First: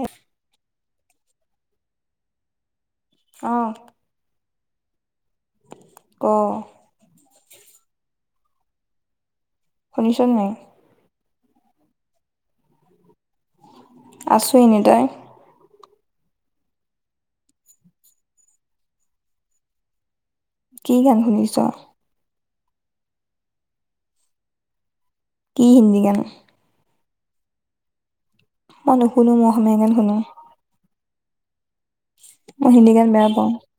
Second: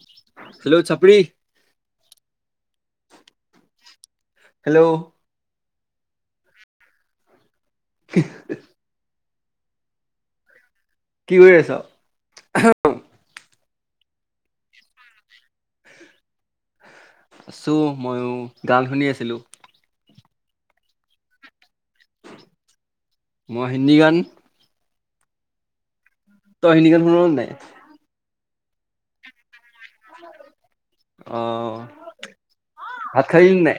উ [inaudible] হেল্ল' চাপৰি আহ হেল্ল' অ [inaudible] শুনিছ নাই কি কৰি আছা। আছোঁ এনে তই আছো ময়ো গান শুনি আছিলো। কি গান শুনিছ মই হিন্দী গান। কি হিন্দী গান তই হিন্দী গান শুনা নে নাই। মই নুশুনো মই অসমীয়া গান শুনো। অ মই হিন্দী গান ভাত বেয়া খালি পাওঁ। নে নাই?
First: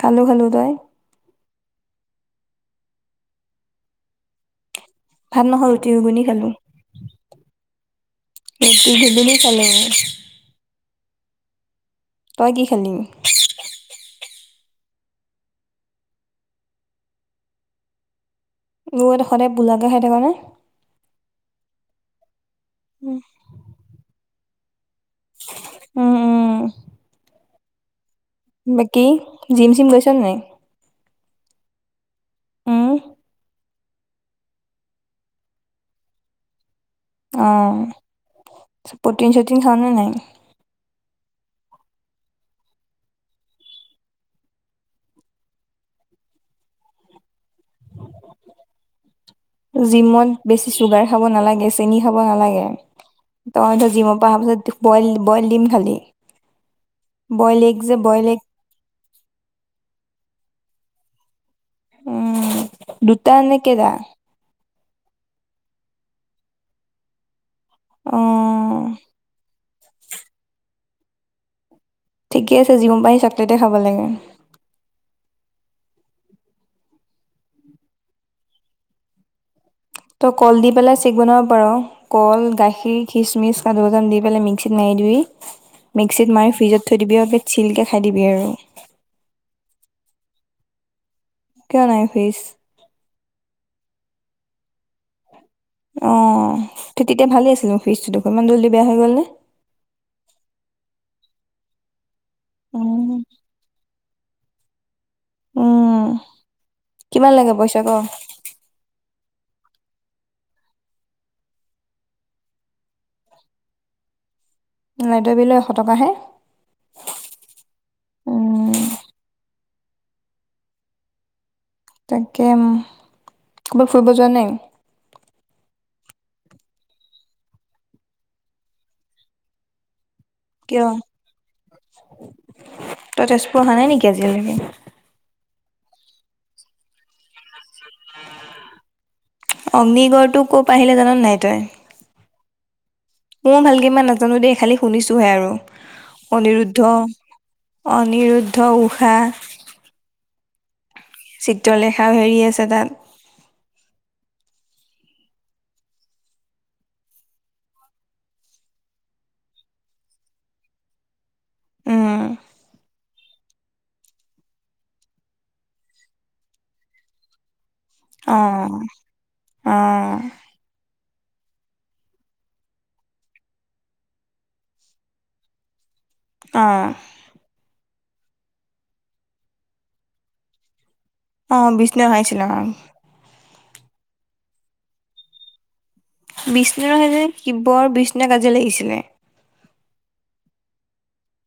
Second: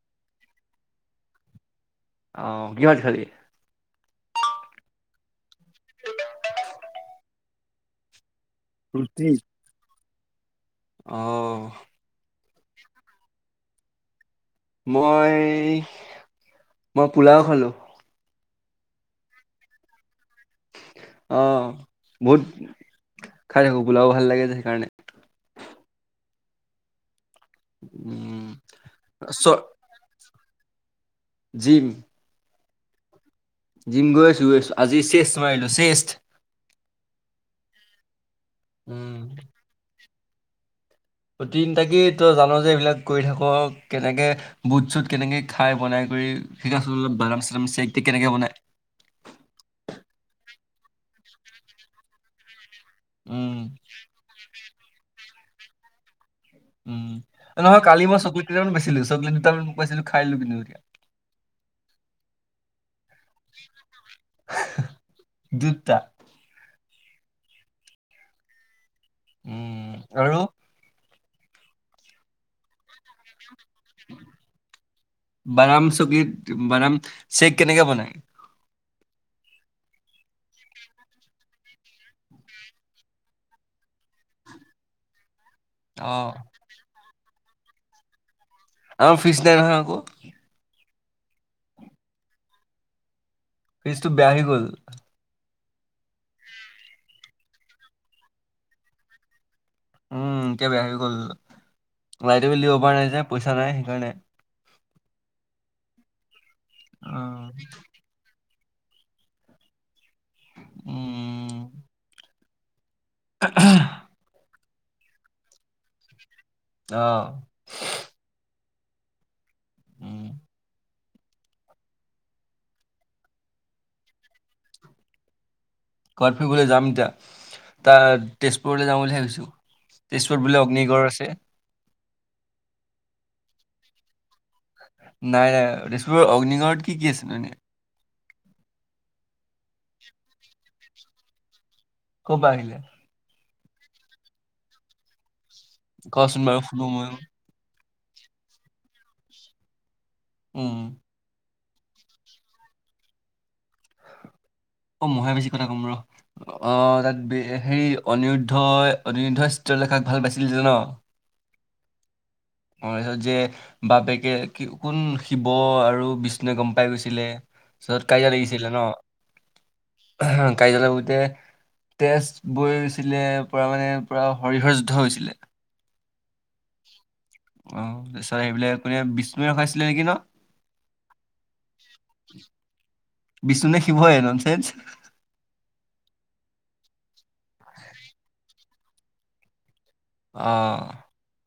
খালো খালো তই। আহ কি ভাত খালি ভাত নহয় ৰুটি ঘোগুনি খালো সেইটো সেদিনে খালো আহ তই কি খালি মই মই পোলাও খালো সদায় পোলাও কে খাই থাক নে অ বহুত উম, খাই থাকো পোলাও ভাল লাগে যে কাৰনে উম উম উম, বাকি চ জিম চিম গৈছ নাই। জিম ওমহ জিম গৈ আছো গৈ আছো আজি চেষ্ট মাৰিলো চেষ্ট। অঁ উম। পটিন চোটিন খাও নে নাই? প্ৰতিন টাকেই তই জানো যে এইবিলাক কৰি থাক, কেনেকে বুট চুট কেনেকে খাই বনাই কৰি শ আল বাদাম চাদাম চেক কেনেকে বনাই? জিমত বেছি চুগাৰ খাব নালাগে, চেনি খাব নালাগে। উম তইতো জিমৰ পৰা অহা পিছত বইল বইল দিম খালি? উম বইল এগ নহয় যে কালি মই বইল এগ চকলেটকেইটানমান বেচি লৈছো চকলেট দুটামান মোক কৈছে বোলে খাই ল'বি [unintelligible] উম। দুটা নে কেইটা? দুটা। অ'। উম, আৰু? ঠিকে আছে জিমৰ পা আহিছ? টাতে খাব লাগে। বাদাম চকীত বাদাম-চেক কেনেকে বনায়? ত' কল দি পেলাই চেক বনাব পাৰ! কল, গাখীৰ, খিচমিচ, কাজু-বাদাম দি পেলাই মিক্সিত মাৰি দিবি। অ মিক্সিত মাৰি ফ্ৰিজত থৈ দিবি আৰু পি চিলকে খাই দিবি আৰু। আমাৰ ফ্ৰিজ নাই নহয় আকৌ! কিয় নাই ফ্ৰিজ? ফ্ৰিজটো বেয়া হৈ গ'ল। অ' তে-তেতিয়া ভালে আছিল দেখোন ফ্ৰীজটো দেখোন, ইমান জল্ডি বেয়া হৈ গ'ল নে? উম এতিয়া বেয়া হৈ গ'ল। লাইটৰ বিল দিব পৰা উম নাই যে, পইচা নাই সেইকাৰণে। উম। কিমান লাগে উম পইচা ক? উম, [unintelligible] লাইটৰ বিলৰ এশ টকাহে। অ'। উম উম তাকে উম, ক'ৰবাত ফুৰিব যোৱা নাই? ক'ৰবাত ফুৰিবলৈ যাম এতিয়া, তাৰ তেজপুৰলৈ যাম বুলি ভাবিছোঁ । তেজপুৰত বোলে কিয় অগ্নিগড় আছে? তই তেজপুৰ অহা নাই নেকি আজিলৈকে? নাই নাই তেজপুৰৰ অগ্নিগড়ত কি কি আছেনো এনে? অগ্নিগড়টো ক'ৰ পৰা আহিলে জাননে নাই তই? ক'ৰ পৰা আহিলে? ময়ো ভালকে ইমান নাজানো দেই খালি শুনিছোহে আৰু । ক'চোন বাৰু শুনো ময়ো। অনিৰুদ্ধ, ঊষা উম চিত্ৰলেখাৰ হেৰি আছে তাত। অ' মইহে বেছি কথা ক'ম ৰ । অ' তাত হেৰি অনিৰুদ্ধই-অনিৰুদ্ধই চিত্ৰলেখাক ভাল পাইছিল যে ন? উম তাৰপিছত যে বাপেকে কোন শিৱ আৰু বিষ্ণুৱে গম পাই গৈছিলে। তাৰ পিছত কাজিয়া লাগিছিলে অ' ন অ' । কাজিয়া লাগোতে তেজবৈছিলে তাৰ পৰা মানে পুৰা হৰিহৰ যুদ্ধ হৈছিলে? আহ অ তাৰপিছত সেইবোলে কোনে বিষ্ণুয়ে ৰখাইছিলে নেকি ন । অ বিষ্ণুযে ৰখাইছিল অ। বিষ্ণু নে শিৱ হয় ননচেঞ্চ। বিষ্ণুযে ৰখাইছিল। শিৱযে বিষ্ণুযে কাজিয়া লাগিছিলে। অঁ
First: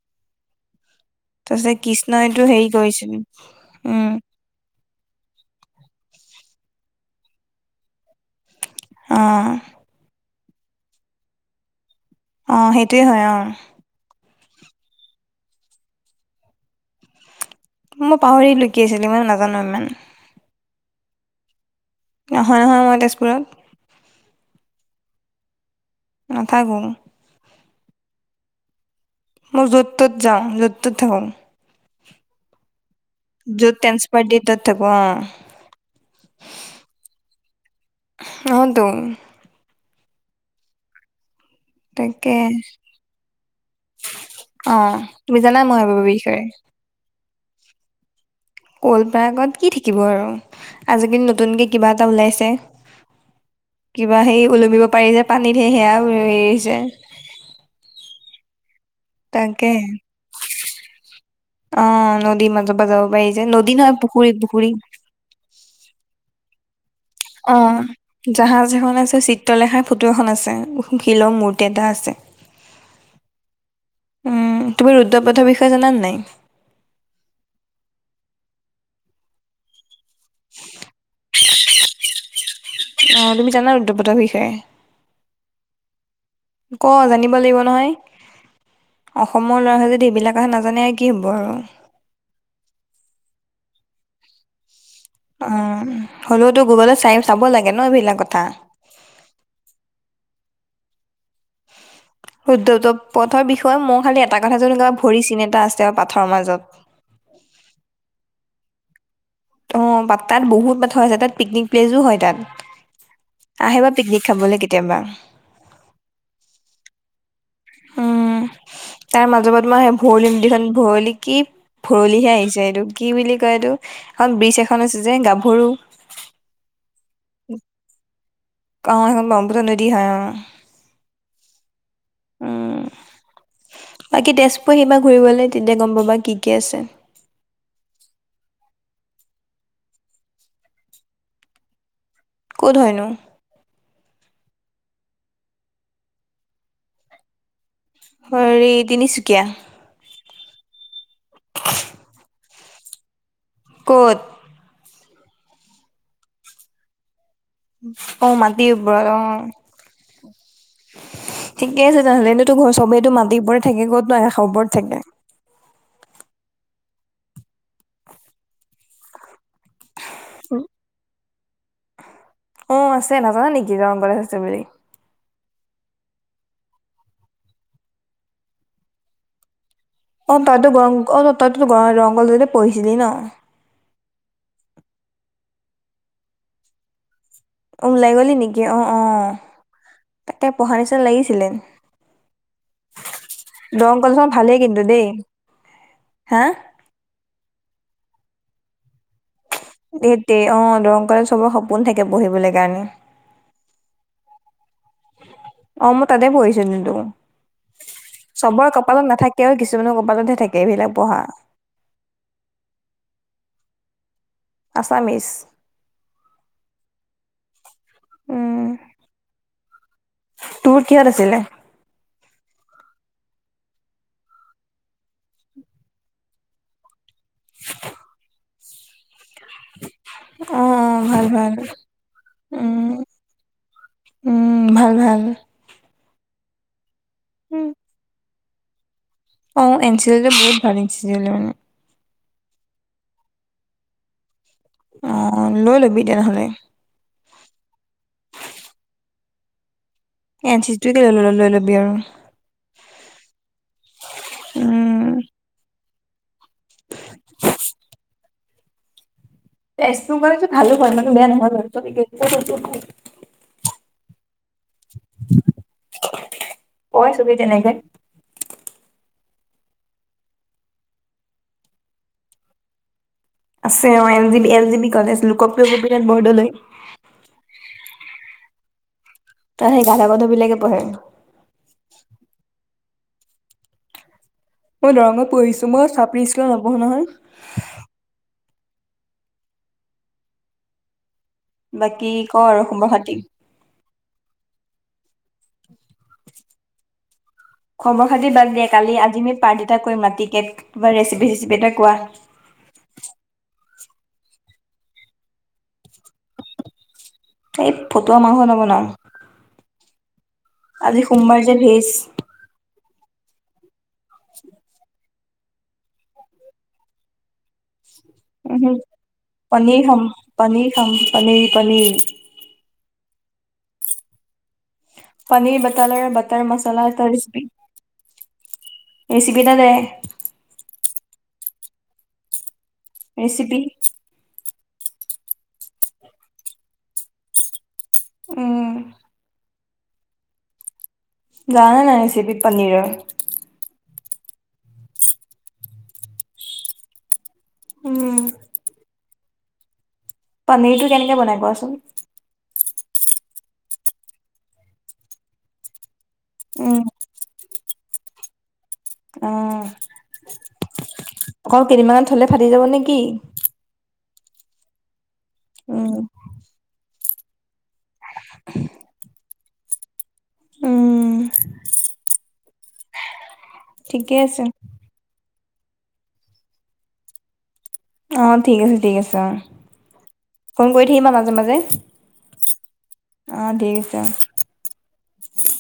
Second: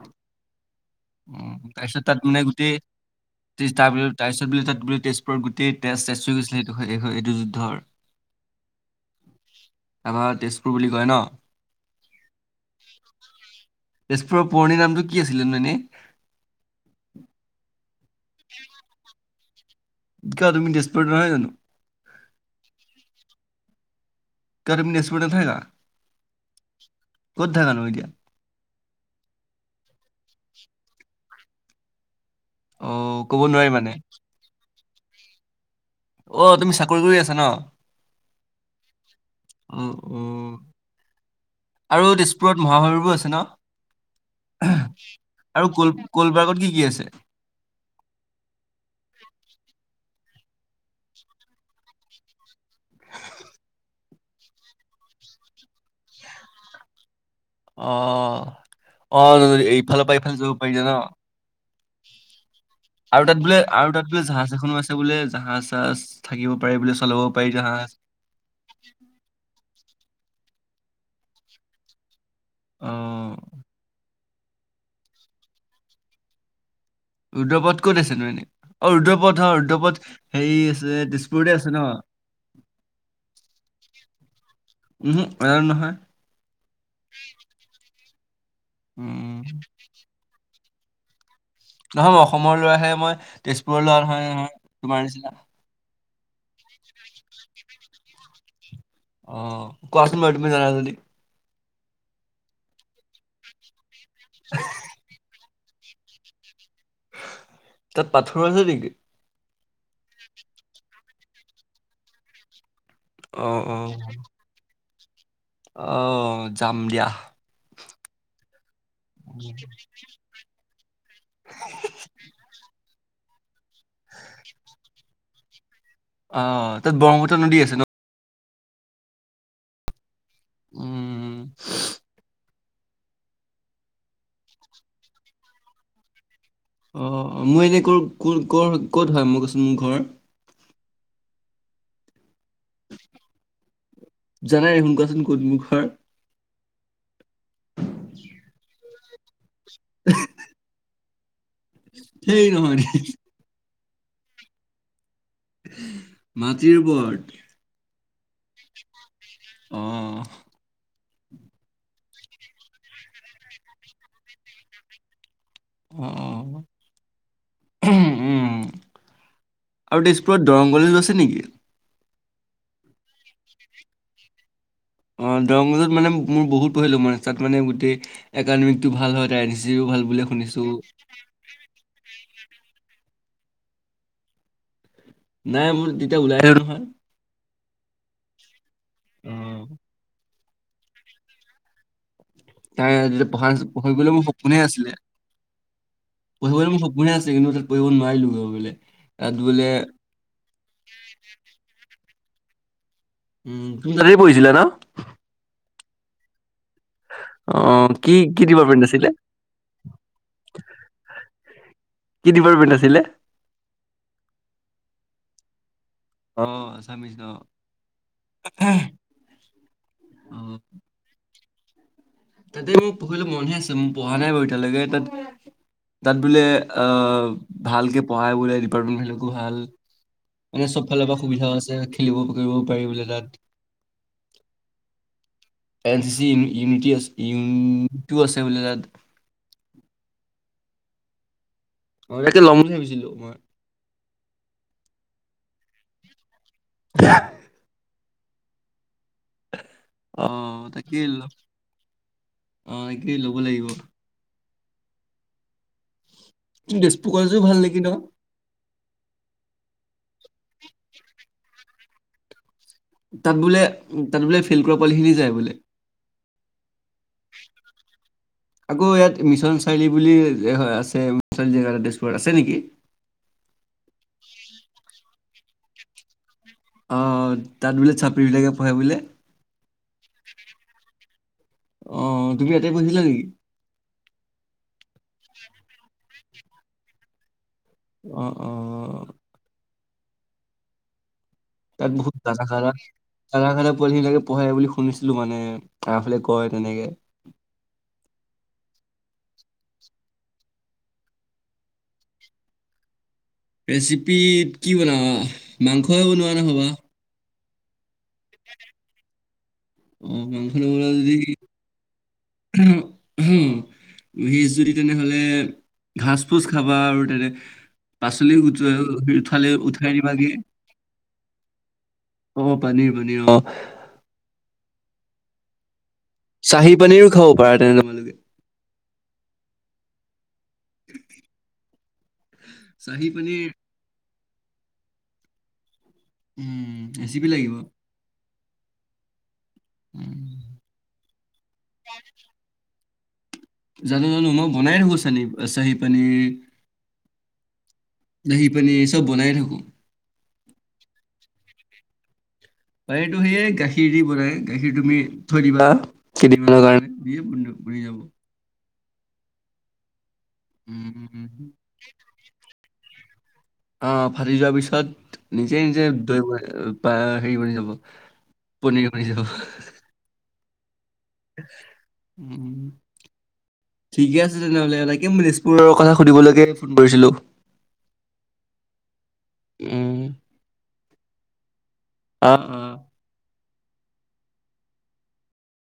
উ তাৰপিছত তাত মানে কৃষ্ণইটো হেৰি গোটেই কৰিছিল তাৰ উম তাৰ পিছত বোলে তাত বোলে? তেজপুৰৰ গোটেই তেজ তেজ হৈ গৈছিলে সেইটো এইটো যুদ্ধৰ। অ' তাক দেচোন । বুলি গৈ ন। অ সেইটোয়ে হয় অ। তেজপুৰৰ পুৰণি নামটো কি আছিলেনো এনে? মই পাহৰিলো কি আছিল ইমান নাজনো। অকণমান? কিয় তুমি নহয় জানো। নহয় নহয় মই তেজপুৰত? তুমি তেজপুৰত নাথাকা। নাথাকোঁ? কত থাকা নো এতিয়া? মই য'ত ত'ত যাওঁ য'ত ত'ত থাকো। অ' ক'ব নোৱাৰি যত মানে তেন্সপাৰ দিয়ে তাতে থাকো। অ অ তুমি চাকৰি কৰি আছা ন অতো উ। অ আৰু তাকে তেজপুৰত মহাশৰবো আছে ন অ তুমি জানা আৰু মই কল সেইবোৰৰ কলবাৰ্গত কি কি আছে? কল পাৰ্গত কি থাকিব আৰু। আজিকালি নতুনকে কিবা এটা ওলাইছে? কিবা সে ওলমিব পাৰিছে পানীত সে সেয়া হেৰিছে? অ অ তাকে এইফালৰ পৰা ইফালে যাব পাৰিল ন। অ নদী মাজত। পৰা যাব আৰু পাৰি তাত যে বোলে আৰু তাত বোলে জাহাজ এখনো আছে বোলে জাহাজ। থাকিব পাৰে বুলি? অ জাহাজ এখন আছে চিত্ৰলেখাই ফটো এখন আছে । শিলৰ মূৰ্তি এটা আছে । অহ উ তুমি ৰুদ্ৰপথৰ বিষয়ে জানা নাই? ৰুদ্ৰপদ ক'ত আছে নো? এনে অ ৰুদ্ৰপদ হয় ৰুদ্ৰপথ । সেই আছে। ঘৰতে আছে ন । অ তুমি জানা ৰুদ্ৰপতৰ বিষয়ে? উহু নাজানো নহয় ক জানিব লাগিব নহয়, অসমৰ উম লৰা ছোৱাল যদি এইবিলাক কথা নাজান জনে কি হ'ব আৰু? নহয় মই অসমৰ ল'ৰাহে মই তেজপুৰ সৰু লৰা নহয় নহয়। তোমাৰ নিচিনা অ। হ'লেওতো গুগলত চাই চাব লাগে ন এইবিলাক কথা। অ কোৱাচোন তুমি জানা যদি? উদ্ধ টো পথৰ বিষয়ে ময়ো খালি এটা কথা জনো কা ভৰি চিন এটা আছে। তেওঁ পাথৰ মাজত । তাত পাথৰ আছে নেকি? অ তাত বহুত পাথৰ আছে তাত পিকনিক প্লেচো হয় তাত অ আহিবা পিকনিক খাবলৈ কেতিয়াবা। [unintelligible] অহ যাম দিয়া। উম তাৰ মাজত মই স ভৰলি নদখন ভৰলি কি ভৰলিহে আহিছে এইটো । কি বুলি কয় এইটো? এখন ব্ৰিজ এখন আছে যে গা সৰু। অ। তাত ব্ৰহ্মপুত্ৰ নদী আছে ন । অ' সেইখন ব্ৰহ্মপুত্ৰ নদী হয় । অ [unintelligible] উম বাকী তেজপুৰ সিমা ঘূৰিবলৈ তেতিয়া গম পাবা কি কি আছে অ মই এনে কৰ ক কৰ ক'ত হয় মই কচোন মোৰ ঘৰ? ক'ত হয়নো? জানাই দেখোন কোৱাচোন কত মোৰ ঘৰ? [unintelligible] হয় হেৰি তিনিচুকীয়া । [unintelligible] সেই নহয়। ক'ত মাটিৰ ওপৰত অ মাটি উপৰত অ আহ ঠিকে আছে তেনেহ'লে এন্ত তোৰ ঘ চবেইো মাটিৰ ওপৰত থাকে ক'তো আকাশ ৰ ওপৰত থাকে আহ উম আৰু তেজপুৰত দৰংগলী আছে নেকি অ আছে নাজানা নেকি গমান প আছে বুলি অ দৰংগজত মানে মোৰ বহুত পঢ়িলো মানে তাত মানে গোটেই একাডেমিক টো ভাল হয় তাই আনি অ তাতো গৰং অ তাতো গ ৰংগল যতে পঢ়িছিলি ন নাই মোৰ তেতিয়া ওলাইে নহয় ওলাই গ'লি নেকি অ অ ততে পঢ়া নিচিনা লাগিছিলে তাই তেতিয়া পঢ়া দৰং পঢ়িবলৈ মোৰ কলেজখন সপোনে ভালেই কিন্তু আছিলে দেই হা পঢ়িবলৈ মোৰ সপোনে আছিলে কিন্তু। পৰি নোৱাৰিলো বোলে তাত বোলে সতে অ দৰংকাৰত চবৰ সপোন থাকে এতিয়া পঢ়িবলৈ কাৰণে উম তুমি তাতে পঢ়িছিলা ন। অ মই তাতে পহিছিলো অ কি কি চবৰ ডিপাৰ্টমেণ্ট কপালত আছিলে নাথাকেও কিছুমানৰ কপালতহে থাকে এইবিলাক পঢ়া কি ডিপাৰ্টমেণ্ট আছিলে আছামিছ আহ আছামিজ ন। উম অ তোৰ কিহত আছিলে তাতে মোক পঢ়িলে মনহে আছে মোৰ পঢ়া নাই বাৰু এতিয়ালৈকে তাত তাত বোলে অ ভালকে পঢ়াই বোলে পাৰেল ভাল অ অ এানে চব ফালৰ পৰা ভাল সুবিধাও ভাল আছে খেলিব মেলিবও পাৰি উম বোলে তাত উম ভাল ভাল এন চ ইউনটিজ উম, ইট আ [unintelligible] অ এন চি এল বহুত ভাল এন চিল মানে অ তয়াতে ল'ম বুলি ভাবিছিলো মই অ লৈ লবি তেনেহলে [unintelligible] এন আহ চি চিটোকে তাকেই লৈ ল লৈ ল'বি আৰু আহ একেই ল'ব লাগিব। উম তেজপুৰ কলেজো ভাল নেকি ন তেজপুৰ কলেজ ভালো হয় ইমানো বেয়া নহয় বাৰু তাত বোলে তাত বোলে ফেইল কৰা পোৱালিখিনি যায় বোলে [unintelligible] তেনেকে আকৌ ইয়াত মিছন চাৰিআলি বুলি হয় আছে মিছন জেগা এটা তেজপুৰত আছে নেকি? আছে অ L G B L G B college লোকক [unintelligible] বৰদলৈ অ তাত বোলে চাপৰি বিলাকে পঢ়ে বোলে তাত সেই গাধা গাধ বিলাকে পঢ়ে অ তুমি ইয়াতে পঢ়িছিলা‌ নেকি‌‌? মই দৰঙত পঢ়িছো মই চাপৰি স্কুলত নপহো নহয় অহ তাত বাকী বহুত ক আৰু দাৰাখাৰা খবৰ খাতি দাৰাখাৰা পোৱালি বিলাকে পঢ়ে বুলি শুনিছো ছিলো মানে আমাৰ ফালে কয় তেনেকে খবৰ খাতি বাদ দে কালি আজি আমি পাৰ্টি এটা কৰিম ৰাতিকে ৰেচিপি চেচিপি এটা কোৱা ৰেচিপিত কি বনাবা মাংস বনোৱা নহ'ব [unintelligible] ফটুৱা মাংস নবনাওঁ অ মাংস ভেজ [unintelligible] ওহো ভেজ যদি তেনেহ'লে এ ঘাছ ফোছ খাবা আৰু তেনে পাচলি উম হম উঠ- উঠালে পনীৰ উঠাই খাম দিবাগে পনীৰ খাম পনীৰ পনীৰ পানীৰ পানীৰ অ পানীৰ ব পনীৰ বাটাৰ চাহী মচালা পনীৰো এটা খাব ৰেচিপি পাৰা তেনে তোমালোকে ৰেচিপি এটা দে [inaudible] চাহিৰ পনীৰ ৰেচিপি উম ৰেচিপি লাগিব উম উম যানে নাই ৰেচিপি পনীৰৰ জানো জানো মই বনাই থাকো চাহি পনীৰ উম দহি পনীৰ এই চব বনায়ে থাকো পনীৰটো কেনেকে বনাই কোৱাচোন? পানীৰটো সেয়ে গাখীৰ দি বনাই গাখীৰ তুমি থৈ দিবা কেই দিন মানৰ উম কাৰণে বি ঘূৰি যাব অ উম অকল কেইদিমানত থলে ফাটি যাব নেকি? অ ফাটি যোৱাৰ পিছত নিজে নিজে দৈ বা হেৰি বনি যাব পনীৰ বনি যাব। উম উম ঠিকে আছে তেনেহ'লে। ৰ কথা সুধিবলৈকে ফোন মাৰিছিলোঁ। অ ঠিক আছে ঠিক আছে। উম ফোন কৰি। আহিম আ মাজে মাজে। উম উম। অ ঠিক আছে।